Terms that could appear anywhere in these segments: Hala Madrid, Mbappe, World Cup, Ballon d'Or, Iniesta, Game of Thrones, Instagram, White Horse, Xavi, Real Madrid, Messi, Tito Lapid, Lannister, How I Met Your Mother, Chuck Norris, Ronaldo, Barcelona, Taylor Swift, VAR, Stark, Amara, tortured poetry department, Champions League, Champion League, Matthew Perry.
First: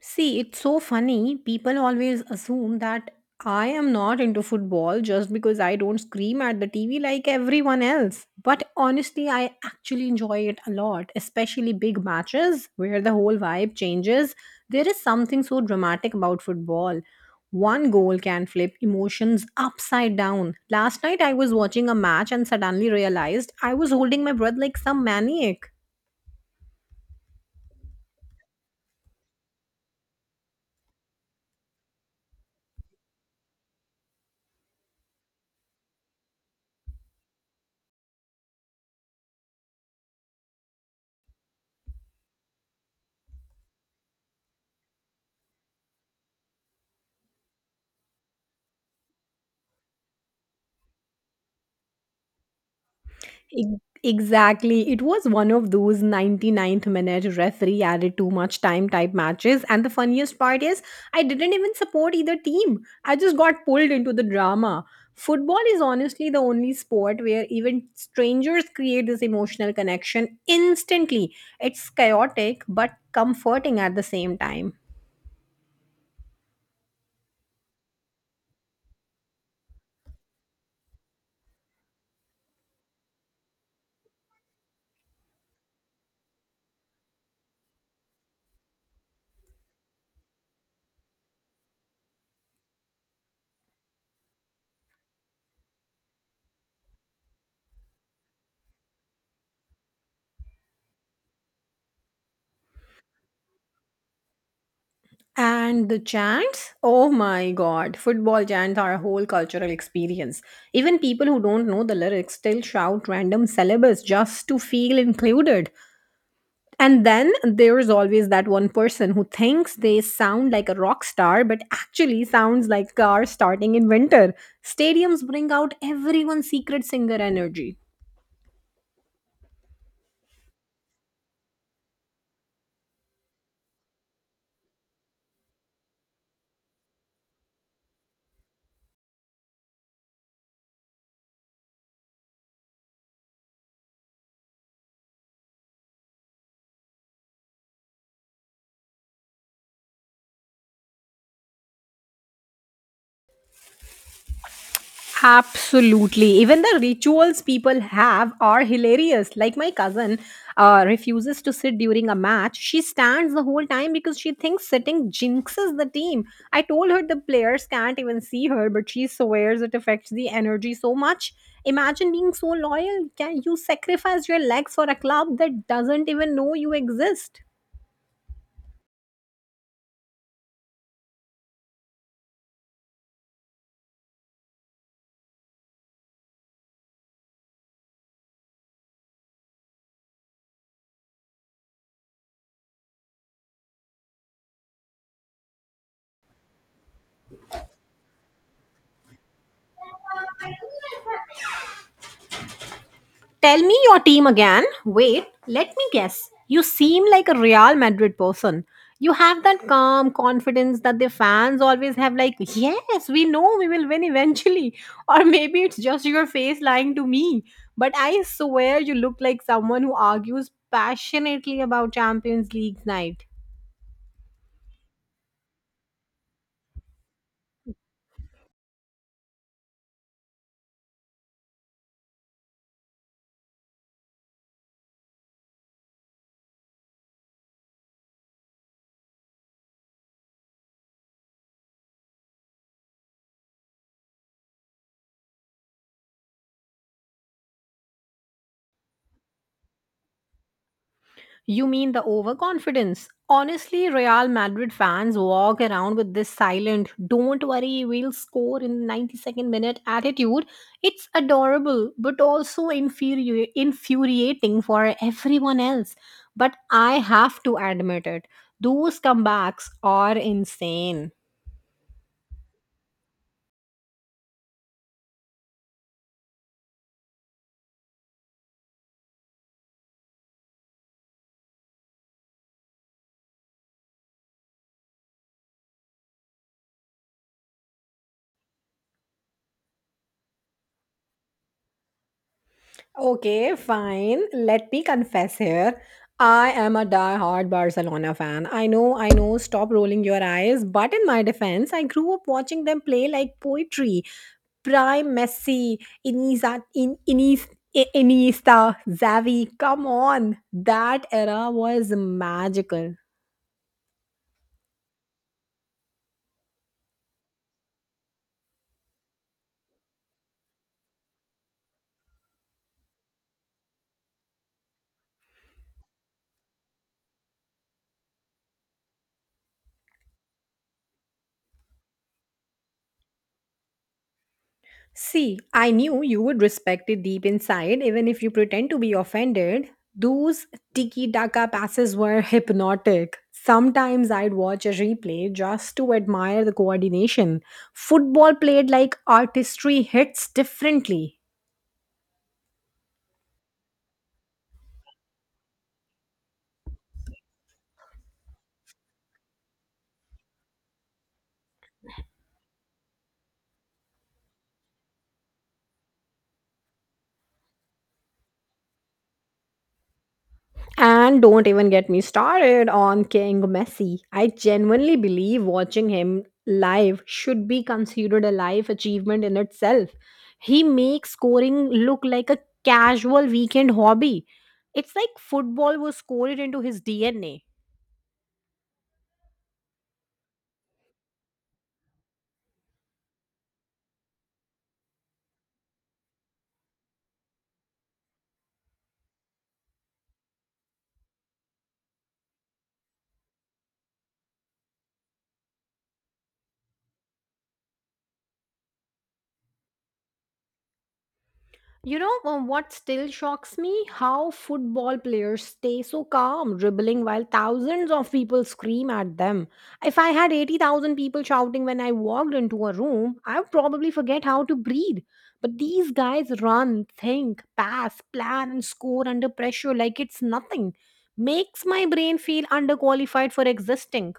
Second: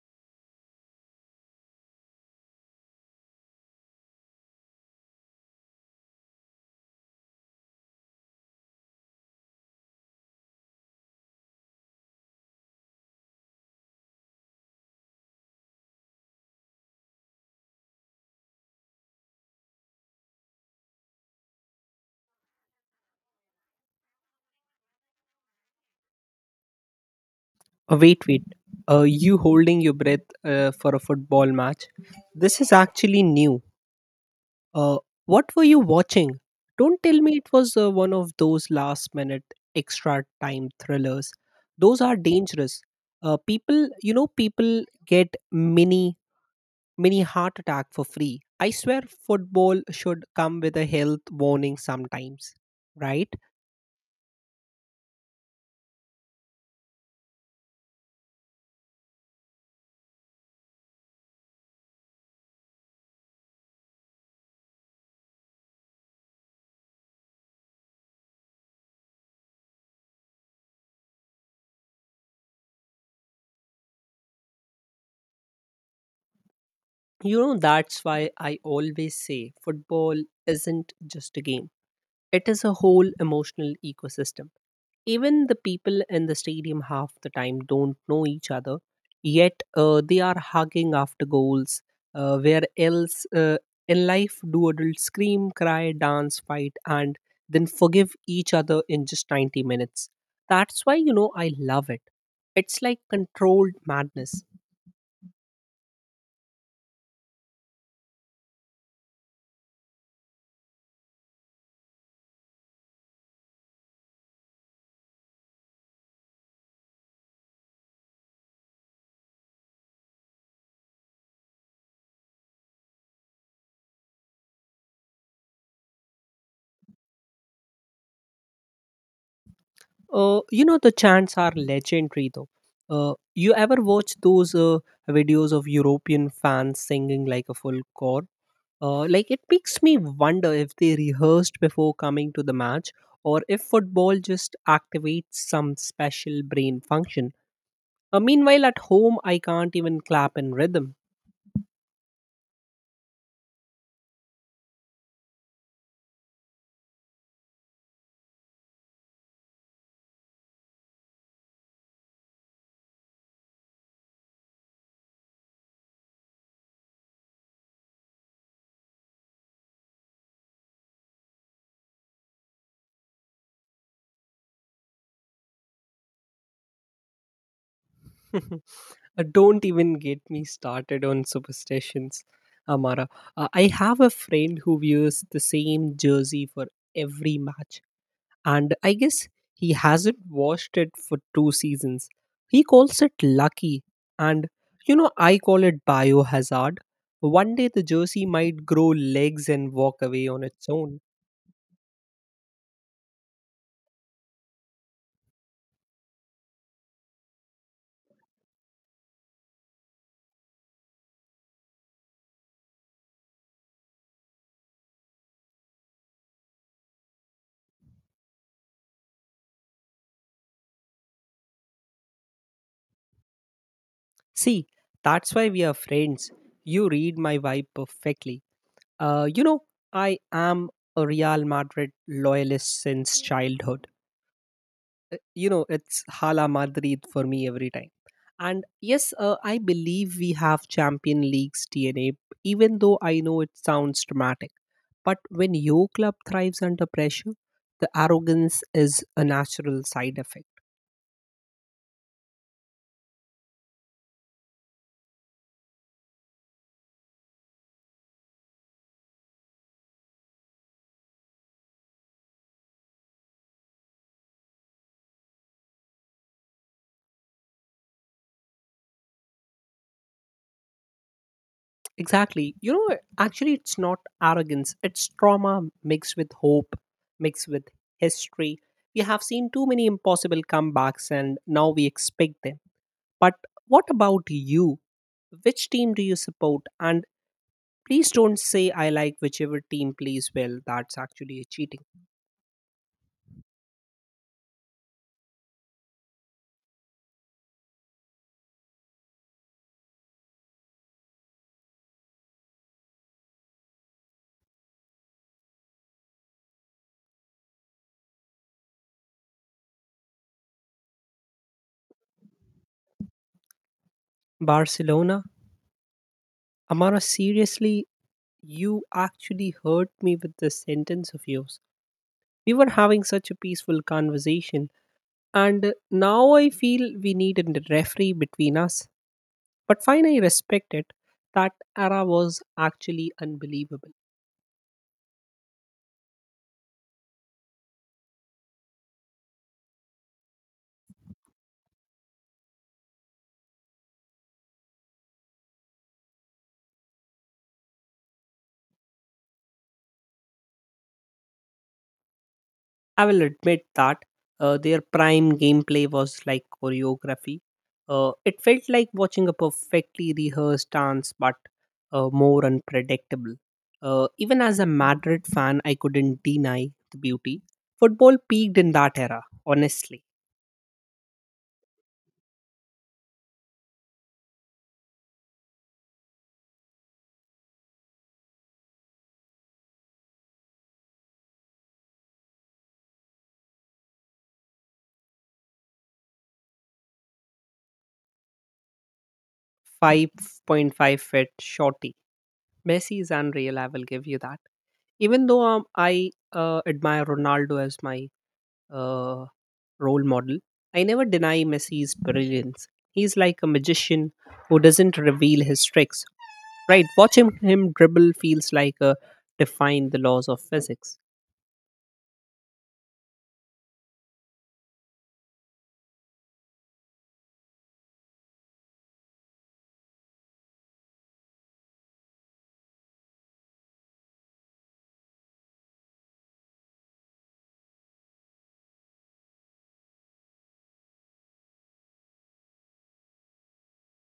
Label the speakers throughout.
Speaker 1: See, it's so funny. People always assume that I am not into football just because I don't scream at the TV like everyone else. But honestly, I actually enjoy it a lot, especially big matches where the whole vibe changes. There is something so dramatic about football. One goal can flip emotions upside down. Last night I was watching a match and suddenly realized I was holding my breath like some maniac.
Speaker 2: Wait, wait. You holding your breath for a football match? This is actually new. Uh, what were you watching? Don't tell me it was one of those last minute extra time thrillers. Those are dangerous. People get mini heart attack for free. I swear football should come with a health warning sometimes, right?
Speaker 1: Exactly. It was one of those ninety ninth minute referee added too much time type matches. And the funniest part is, I didn't even support either team. I just got pulled into the drama. Football is honestly the only sport where even strangers create this emotional connection instantly. It's chaotic but comforting at the same time.
Speaker 2: You know, that's why I always say football isn't just a game. It is a whole emotional ecosystem. Even the people in the stadium half the time don't know each other, yet they are hugging after goals. Where else in life do adults scream, cry, dance, fight, and then forgive each other in just 90 minutes? That's why, you know, I love it. It's like controlled madness.
Speaker 1: And the chants? Oh my god, football chants are a whole cultural experience. Even people who don't know the lyrics still shout random syllables just to feel included. And then there's always that one person who thinks they sound like a rock star but actually sounds like cars starting in winter. Stadiums bring out everyone's secret singer energy.
Speaker 2: You know, the chants are legendary though. You ever watch those videos of European fans singing like a full chore? It makes me wonder if they rehearsed before coming to the match or if football just activates some special brain function. Meanwhile, at home, I can't even clap in rhythm.
Speaker 1: Absolutely. Even the rituals people have are hilarious. Like my cousin refuses to sit during a match. She stands the whole time because she thinks sitting jinxes the team. I told her the players can't even see her, but she swears it affects the energy so much. Imagine being so loyal. Can you sacrifice your legs for a club that doesn't even know you exist?
Speaker 2: Don't even get me started on superstitions, Amara. I have a friend who wears the same jersey for every match, and I guess he hasn't washed it for two seasons. He calls it lucky, and you know, I call it biohazard. One day the jersey might grow legs and walk away on its own.
Speaker 1: Tell me your team again. Wait, let me guess. You seem like a Real Madrid person. You have that calm confidence that the fans always have, like, yes, we know we will win eventually. Or maybe it's just your face lying to me. But I swear you look like someone who argues passionately about Champions League night.
Speaker 2: See, that's why we are friends. You read my vibe perfectly. You know, I am a Real Madrid loyalist since childhood. You know, it's Hala Madrid for me every time. And yes, I believe we have Champion League's DNA, even though I know it sounds dramatic. But when your club thrives under pressure, the arrogance is a natural side effect.
Speaker 1: You mean the overconfidence? Honestly, Real Madrid fans walk around with this silent, don't worry, we'll score in the 92nd minute attitude. It's adorable, but also infuriating for everyone else. But I have to admit it, those comebacks are insane.
Speaker 2: Exactly. You know, actually, it's not arrogance, it's trauma mixed with hope, mixed with history. We have seen too many impossible comebacks and now we expect them. But what about you? Which team do you support? And please don't say I like whichever team plays well. That's actually a cheating.
Speaker 1: Okay, fine. Let me confess here. I am a die-hard Barcelona fan. I know, stop rolling your eyes. But in my defense, I grew up watching them play like poetry. Prime Messi, Iniesta, Iniesta, Xavi. Come on. That era was magical.
Speaker 2: Barcelona? Amara, seriously, you actually hurt me with this sentence of yours. We were having such a peaceful conversation. And now I feel we need a referee between us. But fine, I respect it. That era was actually unbelievable.
Speaker 1: See, I knew you would respect it deep inside, even if you pretend to be offended. Those tiki taka passes were hypnotic. Sometimes I'd watch a replay just to admire the coordination. Football played like artistry hits differently.
Speaker 2: I will admit that their prime gameplay was like choreography. It felt like watching a perfectly rehearsed dance, but more unpredictable. Even as a Madrid fan, I couldn't deny the beauty. Football peaked in that era, honestly.
Speaker 1: And don't even get me started on King Messi. I genuinely believe watching him live should be considered a life achievement in itself. He makes scoring look like a casual weekend hobby. It's like football was scored into his DNA.
Speaker 2: 5.5 feet short Messi is unreal. I will give you that. Even though I admire Ronaldo as my uh, role model, I never deny Messi's brilliance. He's like a magician who doesn't reveal his tricks. Right? Watching him dribble feels like a defying the laws of physics.
Speaker 1: What still shocks me? How football players stay so calm, dribbling while thousands of people scream at them. If I had 80,000 people shouting when I walked into a room, I would probably forget how to breathe. But these guys run, think, pass, plan, and score under pressure like it's nothing. Makes my brain feel underqualified for existing.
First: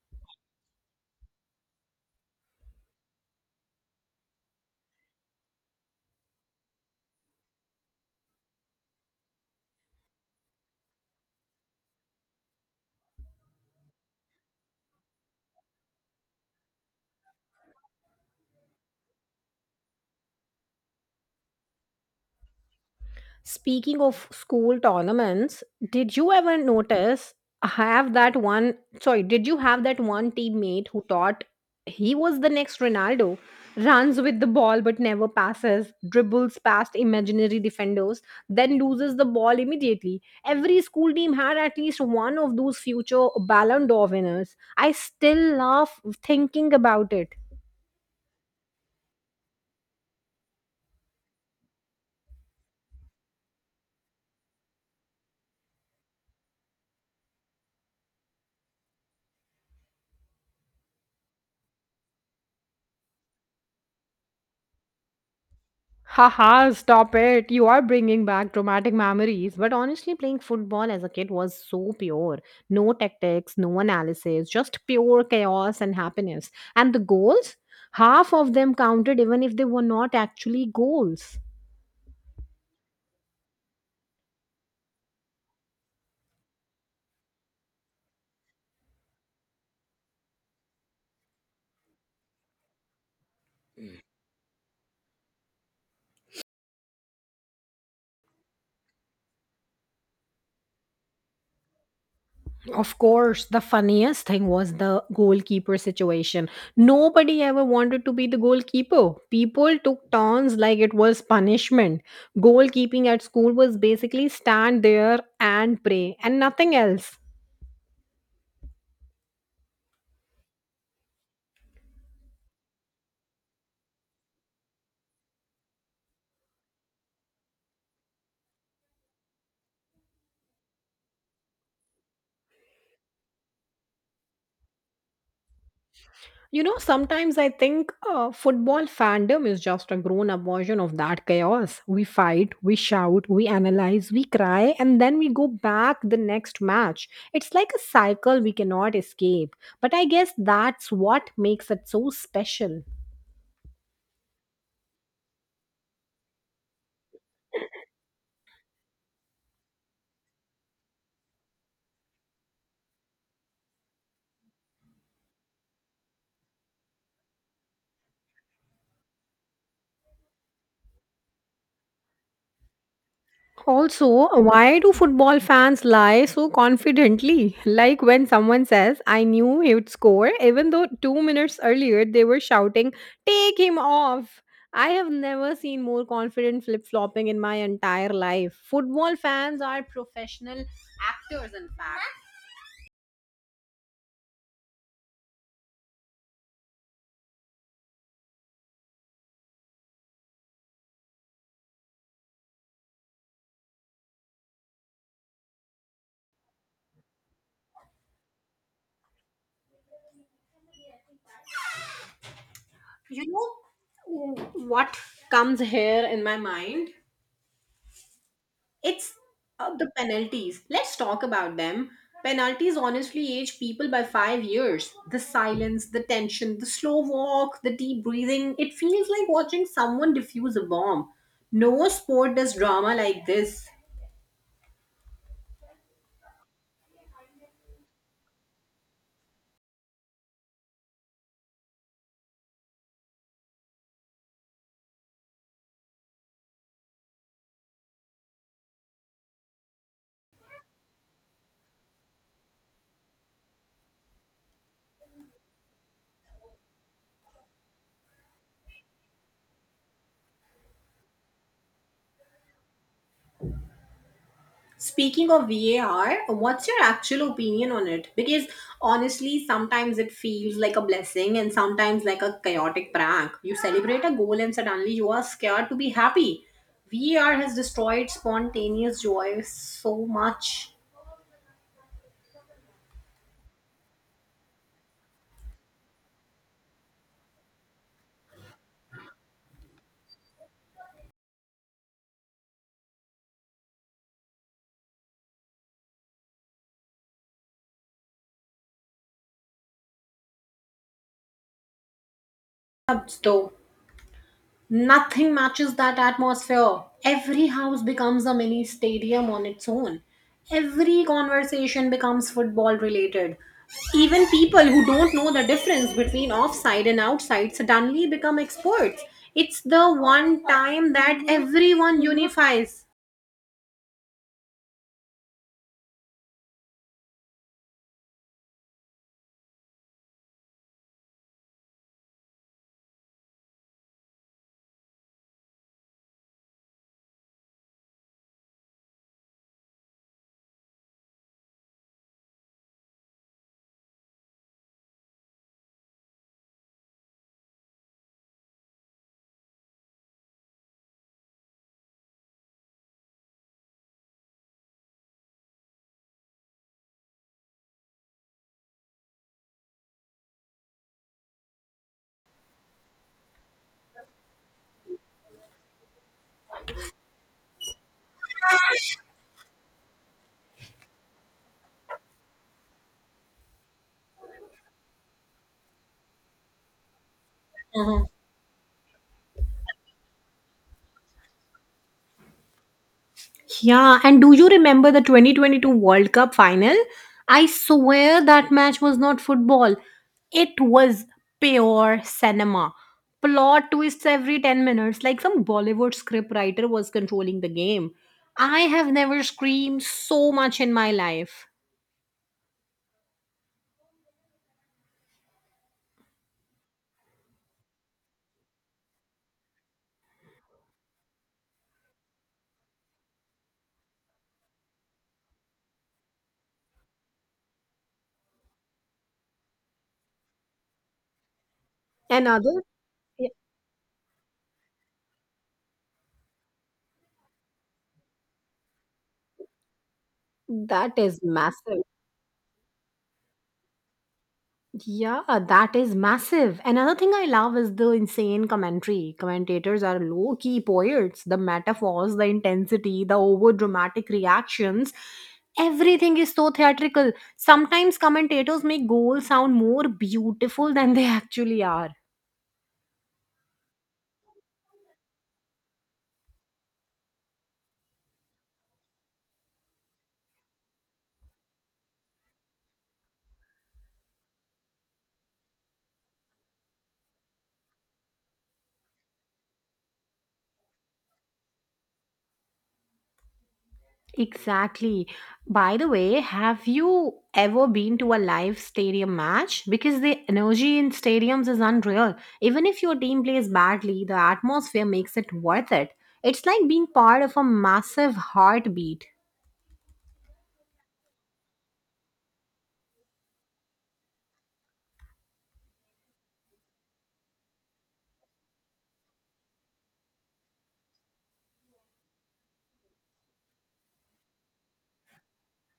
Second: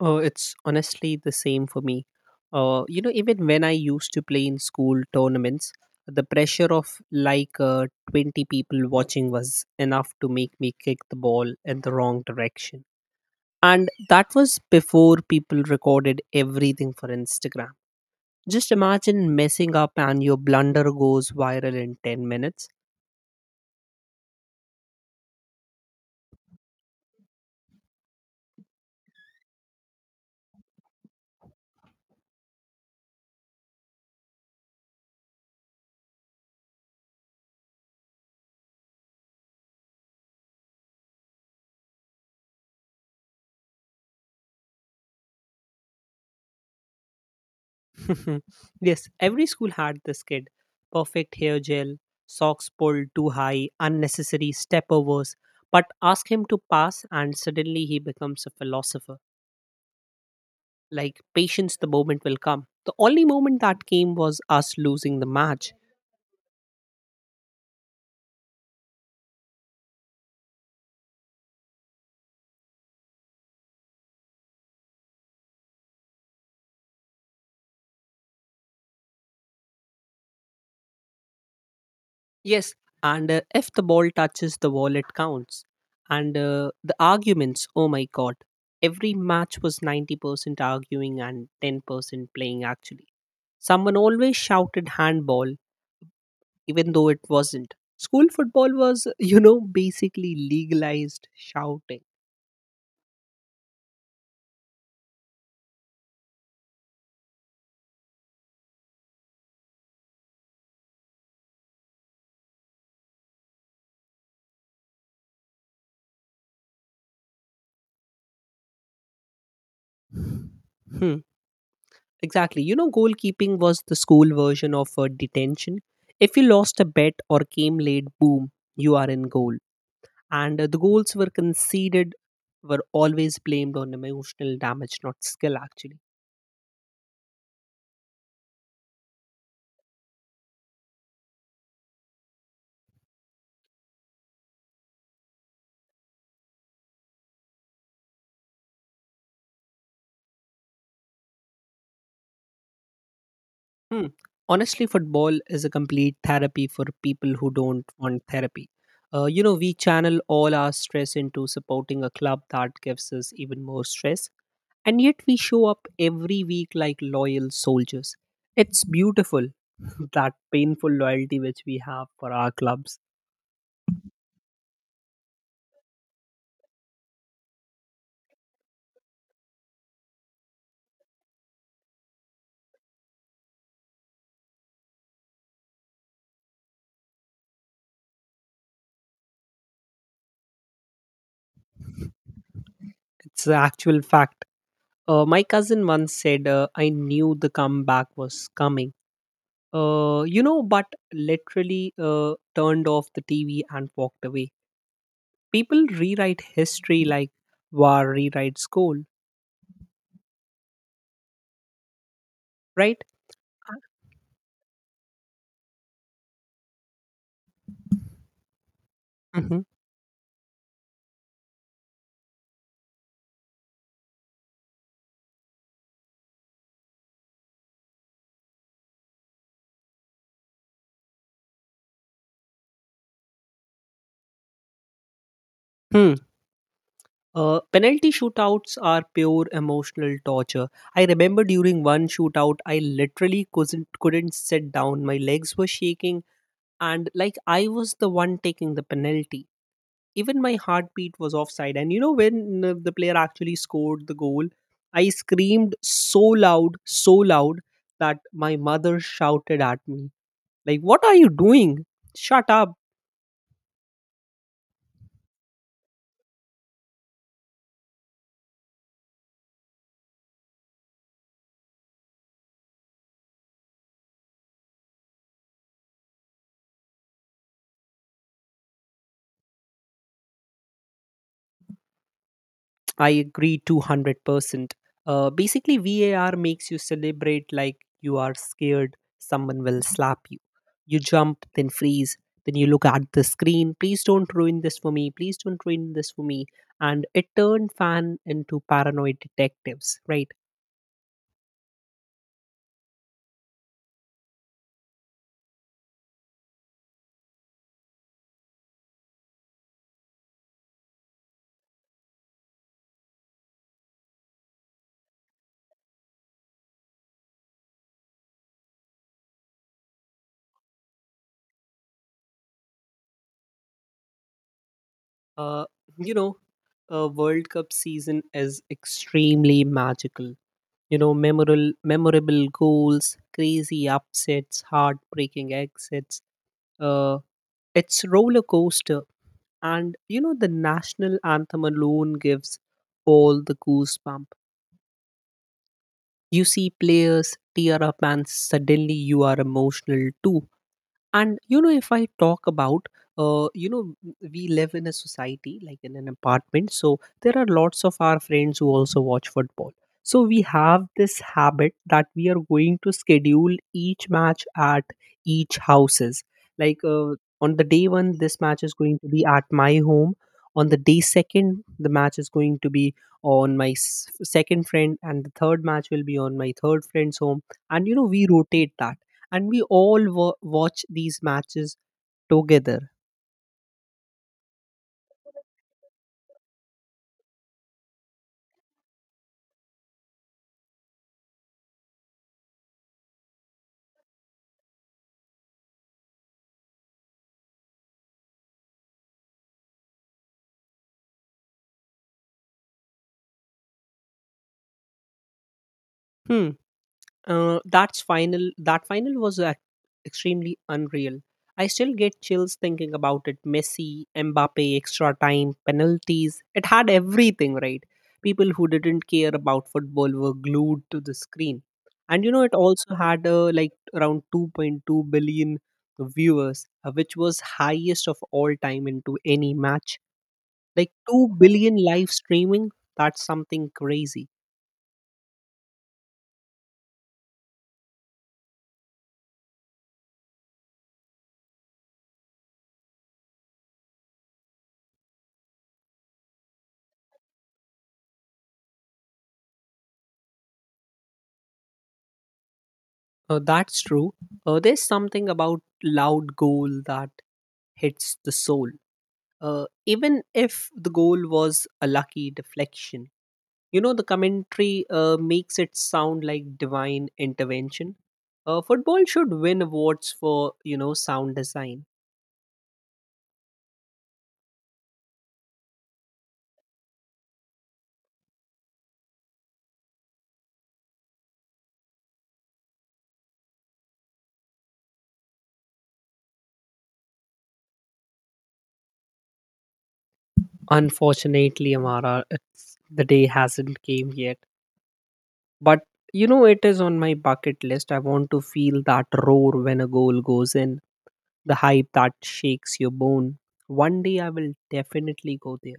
Speaker 2: Oh, it's honestly the same for me. You know, even when I used to play in school tournaments, the pressure of like 20 people watching was enough to make me kick the ball in the wrong direction. And that was before people recorded everything for Instagram. Just imagine messing up and your blunder goes viral in 10 minutes.
Speaker 1: Speaking of school tournaments, did you ever notice have that one did you have that one teammate who thought he was the next Ronaldo? Runs with the ball but never passes, dribbles past imaginary defenders, then loses the ball immediately. Every school team had at least one of those future Ballon d'Or winners. I still laugh thinking about it.
Speaker 2: Yes, every school had this kid. Perfect hair gel, socks pulled too high, unnecessary step overs. But ask him to pass, and suddenly he becomes a philosopher. Like, patience, the moment will come. The only moment that came was us losing the match.
Speaker 1: Haha, stop it. You are bringing back traumatic memories. But honestly, playing football as a kid was so pure. No tactics, no analysis, just pure chaos and happiness. And the goals? Half of them counted even if they were not actually goals.
Speaker 2: Yes, and if the ball touches the wall it counts. And the arguments, oh my god, every match was 90% arguing and 10% playing actually. Someone always shouted handball even though it wasn't. School football was, you know, basically legalized shouting.
Speaker 1: Of course, the funniest thing was the goalkeeper situation. Nobody ever wanted to be the goalkeeper. People took turns like it was punishment. Goalkeeping at school was basically stand there and pray and nothing else.
Speaker 2: Hmm, exactly. You know, goalkeeping was the school version of detention. If you lost a bet or came late, boom, you are in goal. And the goals were conceded were always blamed on emotional damage, not skill, actually.
Speaker 1: You know, sometimes I think football fandom is just a grown up version of that chaos. We fight, we shout, we analyze, we cry, and then we go back the next match. It's like a cycle we cannot escape. But I guess that's what makes it so special.
Speaker 2: Hmm. Honestly, football is a complete therapy for people who don't want therapy. You know, we channel all our stress into supporting a club that gives us even more stress. And yet we show up every week like loyal soldiers. It's beautiful, that painful loyalty which we have for our clubs.
Speaker 1: Also, why do football fans lie so confidently? Like when someone says, I knew he would score, even though 2 minutes earlier they were shouting, take him off. I have never seen more confident flip flopping in my entire life. Football fans are professional actors, in fact.
Speaker 2: It's the actual fact. My cousin once said, I knew the comeback was coming. But literally turned off the TV and walked away. People rewrite history like war rewrites goal, right?
Speaker 1: You know what comes here in my mind? It's
Speaker 2: Hmm.
Speaker 1: The penalties. Let's talk about them. Penalties honestly age people by 5 years. The silence, the tension, the slow walk, the deep breathing. It feels like watching someone defuse a bomb. No sport does drama like this.
Speaker 2: Penalty shootouts are pure emotional torture. I remember during one shootout, I literally couldn't sit down. My legs were shaking, and like I was the one taking the penalty. Even my heartbeat was offside. And you know, when the player actually scored the goal, I screamed so loud that my mother shouted at me, like, what are you doing? Shut up.
Speaker 1: Speaking of VAR, what's your actual opinion on it? Because honestly, sometimes it feels like a blessing and sometimes like a chaotic prank. You celebrate a goal and suddenly you are scared to be happy. VAR has destroyed spontaneous joy so much.
Speaker 2: I agree 200%. Basically, VAR makes you celebrate like you are scared someone will slap you. You jump, then freeze, then you look at the screen. Please don't ruin this for me. Please don't ruin this for me. And it turned fan into paranoid detectives, right?
Speaker 1: Abs- Though Nothing matches that atmosphere. Every house becomes a mini stadium on its own. Every conversation becomes football related. Even people who don't know the difference between offside and outside suddenly become experts. It's the one time that everyone unifies.
Speaker 2: Uh, you know, a World Cup season is extremely magical. You know, memorable goals, crazy upsets, heartbreaking exits, uh, it's roller coaster, and you know the national anthem alone gives all the goosebump. You see players tear up, and suddenly you are emotional too. And you know, if I talk about, uh, you know we live in a society, like in an apartment, so there are lots of our friends who also watch football. So we have this habit that we are going to schedule each match at each houses, like, on the day one this match is going to be at my home, on the day second the match is going to be on my second friend, and the third match will be on my third friend's home. And you know, we rotate that, and we all watch these matches together.
Speaker 1: Yeah, and do you remember the 2022 World Cup final? I swear that match was not football. It was pure cinema. Plot twists every 10 minutes, like some Bollywood script writer was controlling the game. I have never screamed so much in my life.
Speaker 2: Hmm. That's final. That final was extremely unreal. I still get chills thinking about it. Messi, Mbappe, extra time, penalties. It had everything, right? People who didn't care about football were glued to the screen, and you know it
Speaker 1: Another,
Speaker 2: also had
Speaker 1: yeah,
Speaker 2: like around 2.2 billion viewers, which was highest of all time into any match. Like
Speaker 1: that is
Speaker 2: 2 billion
Speaker 1: massive.
Speaker 2: live streaming, that's something crazy.
Speaker 1: Yeah, that is massive. Another thing I love is the insane commentary. Commentators are low key poets. The metaphors, the intensity, the over dramatic reactions, everything is so theatrical. Sometimes commentators make goals sound more beautiful than they actually are.
Speaker 2: That's true. There's something about loud goal that hits the soul, even if the goal was a lucky deflection. You know, the commentary makes it sound like divine intervention. Football should win awards for, you know, sound design.
Speaker 1: Exactly. By the way, have you ever been to a live stadium match? Because the energy in stadiums is unreal. Even if your team plays badly, the atmosphere makes it worth it. It's like being part of a massive heartbeat.
Speaker 2: Unfortunately, Amara, it's, the day hasn't came yet. But you know, it is on my bucket list. I want to feel that roar when a goal goes in, the hype that shakes your bone. One day I will definitely go there.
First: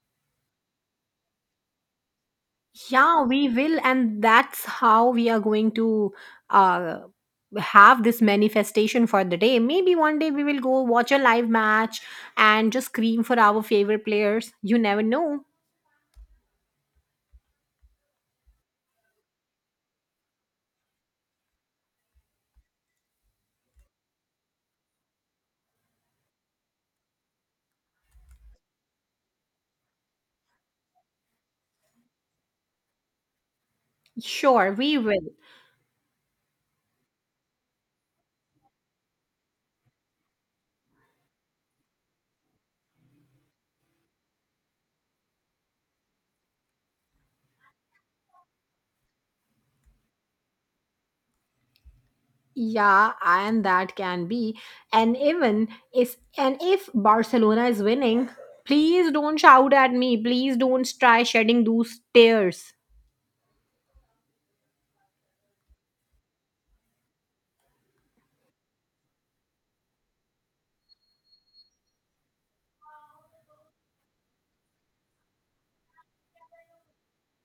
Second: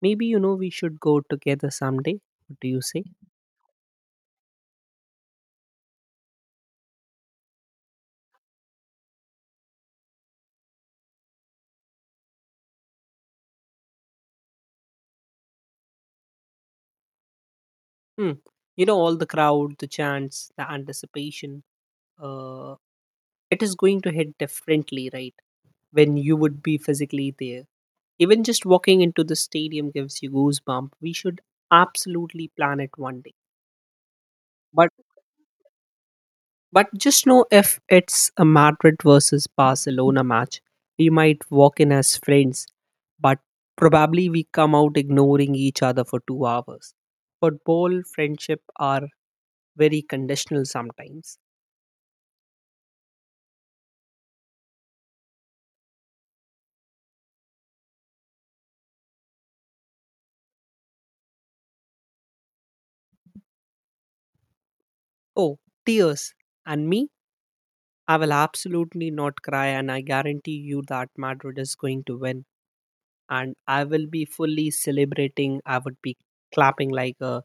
Speaker 2: Maybe, you know, we should go together someday. What do you say?
Speaker 1: Yeah, we will, and that's how we are going to uh, have this manifestation for the day. Maybe one day we will go watch a live match and just scream for our favorite players. You never know.
Speaker 2: Hmm. You know, all the crowd, the chants, the anticipation, uh, it is going to hit differently, right? When you would be physically there. Even just walking into the stadium gives you goosebump. We should absolutely plan it one day.
Speaker 1: Sure,
Speaker 2: But
Speaker 1: we will.
Speaker 2: But just know if it's a Madrid versus Barcelona match, we might walk in as friends, but probably we come out ignoring each other for two hours. Football friendship are very conditional sometimes.
Speaker 1: Yeah, and that can be. And even and if Barcelona is winning, please don't shout at me. Please don't try shedding those tears.
Speaker 2: Oh, tears. And me? I will absolutely not cry, and I guarantee you that Madrid is going to win. And I will be fully celebrating. I would be clapping like a,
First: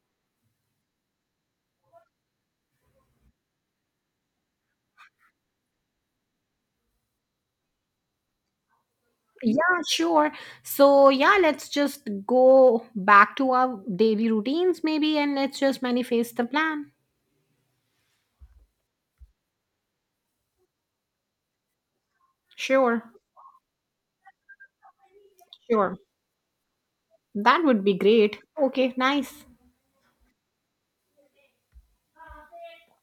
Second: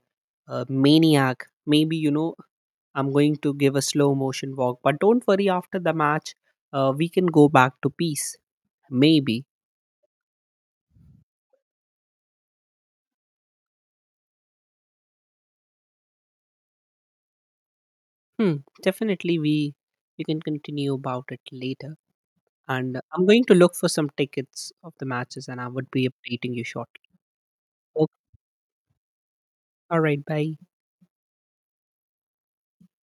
Speaker 2: a maniac. Maybe, you know, I'm going to give a slow motion walk. But don't worry, after the match, we can go back to peace. Maybe.
Speaker 1: Yeah, sure. So yeah, let's just go back to our daily routines maybe and let's just manifest the plan.
Speaker 2: Hmm, definitely, we can continue about it later. And
Speaker 1: Sure,
Speaker 2: I'm going to look for some tickets of the matches, and I would
Speaker 1: sure.
Speaker 2: be updating you shortly.
Speaker 1: That would be
Speaker 2: Okay.
Speaker 1: great. Okay, nice.
Speaker 2: All right. Bye.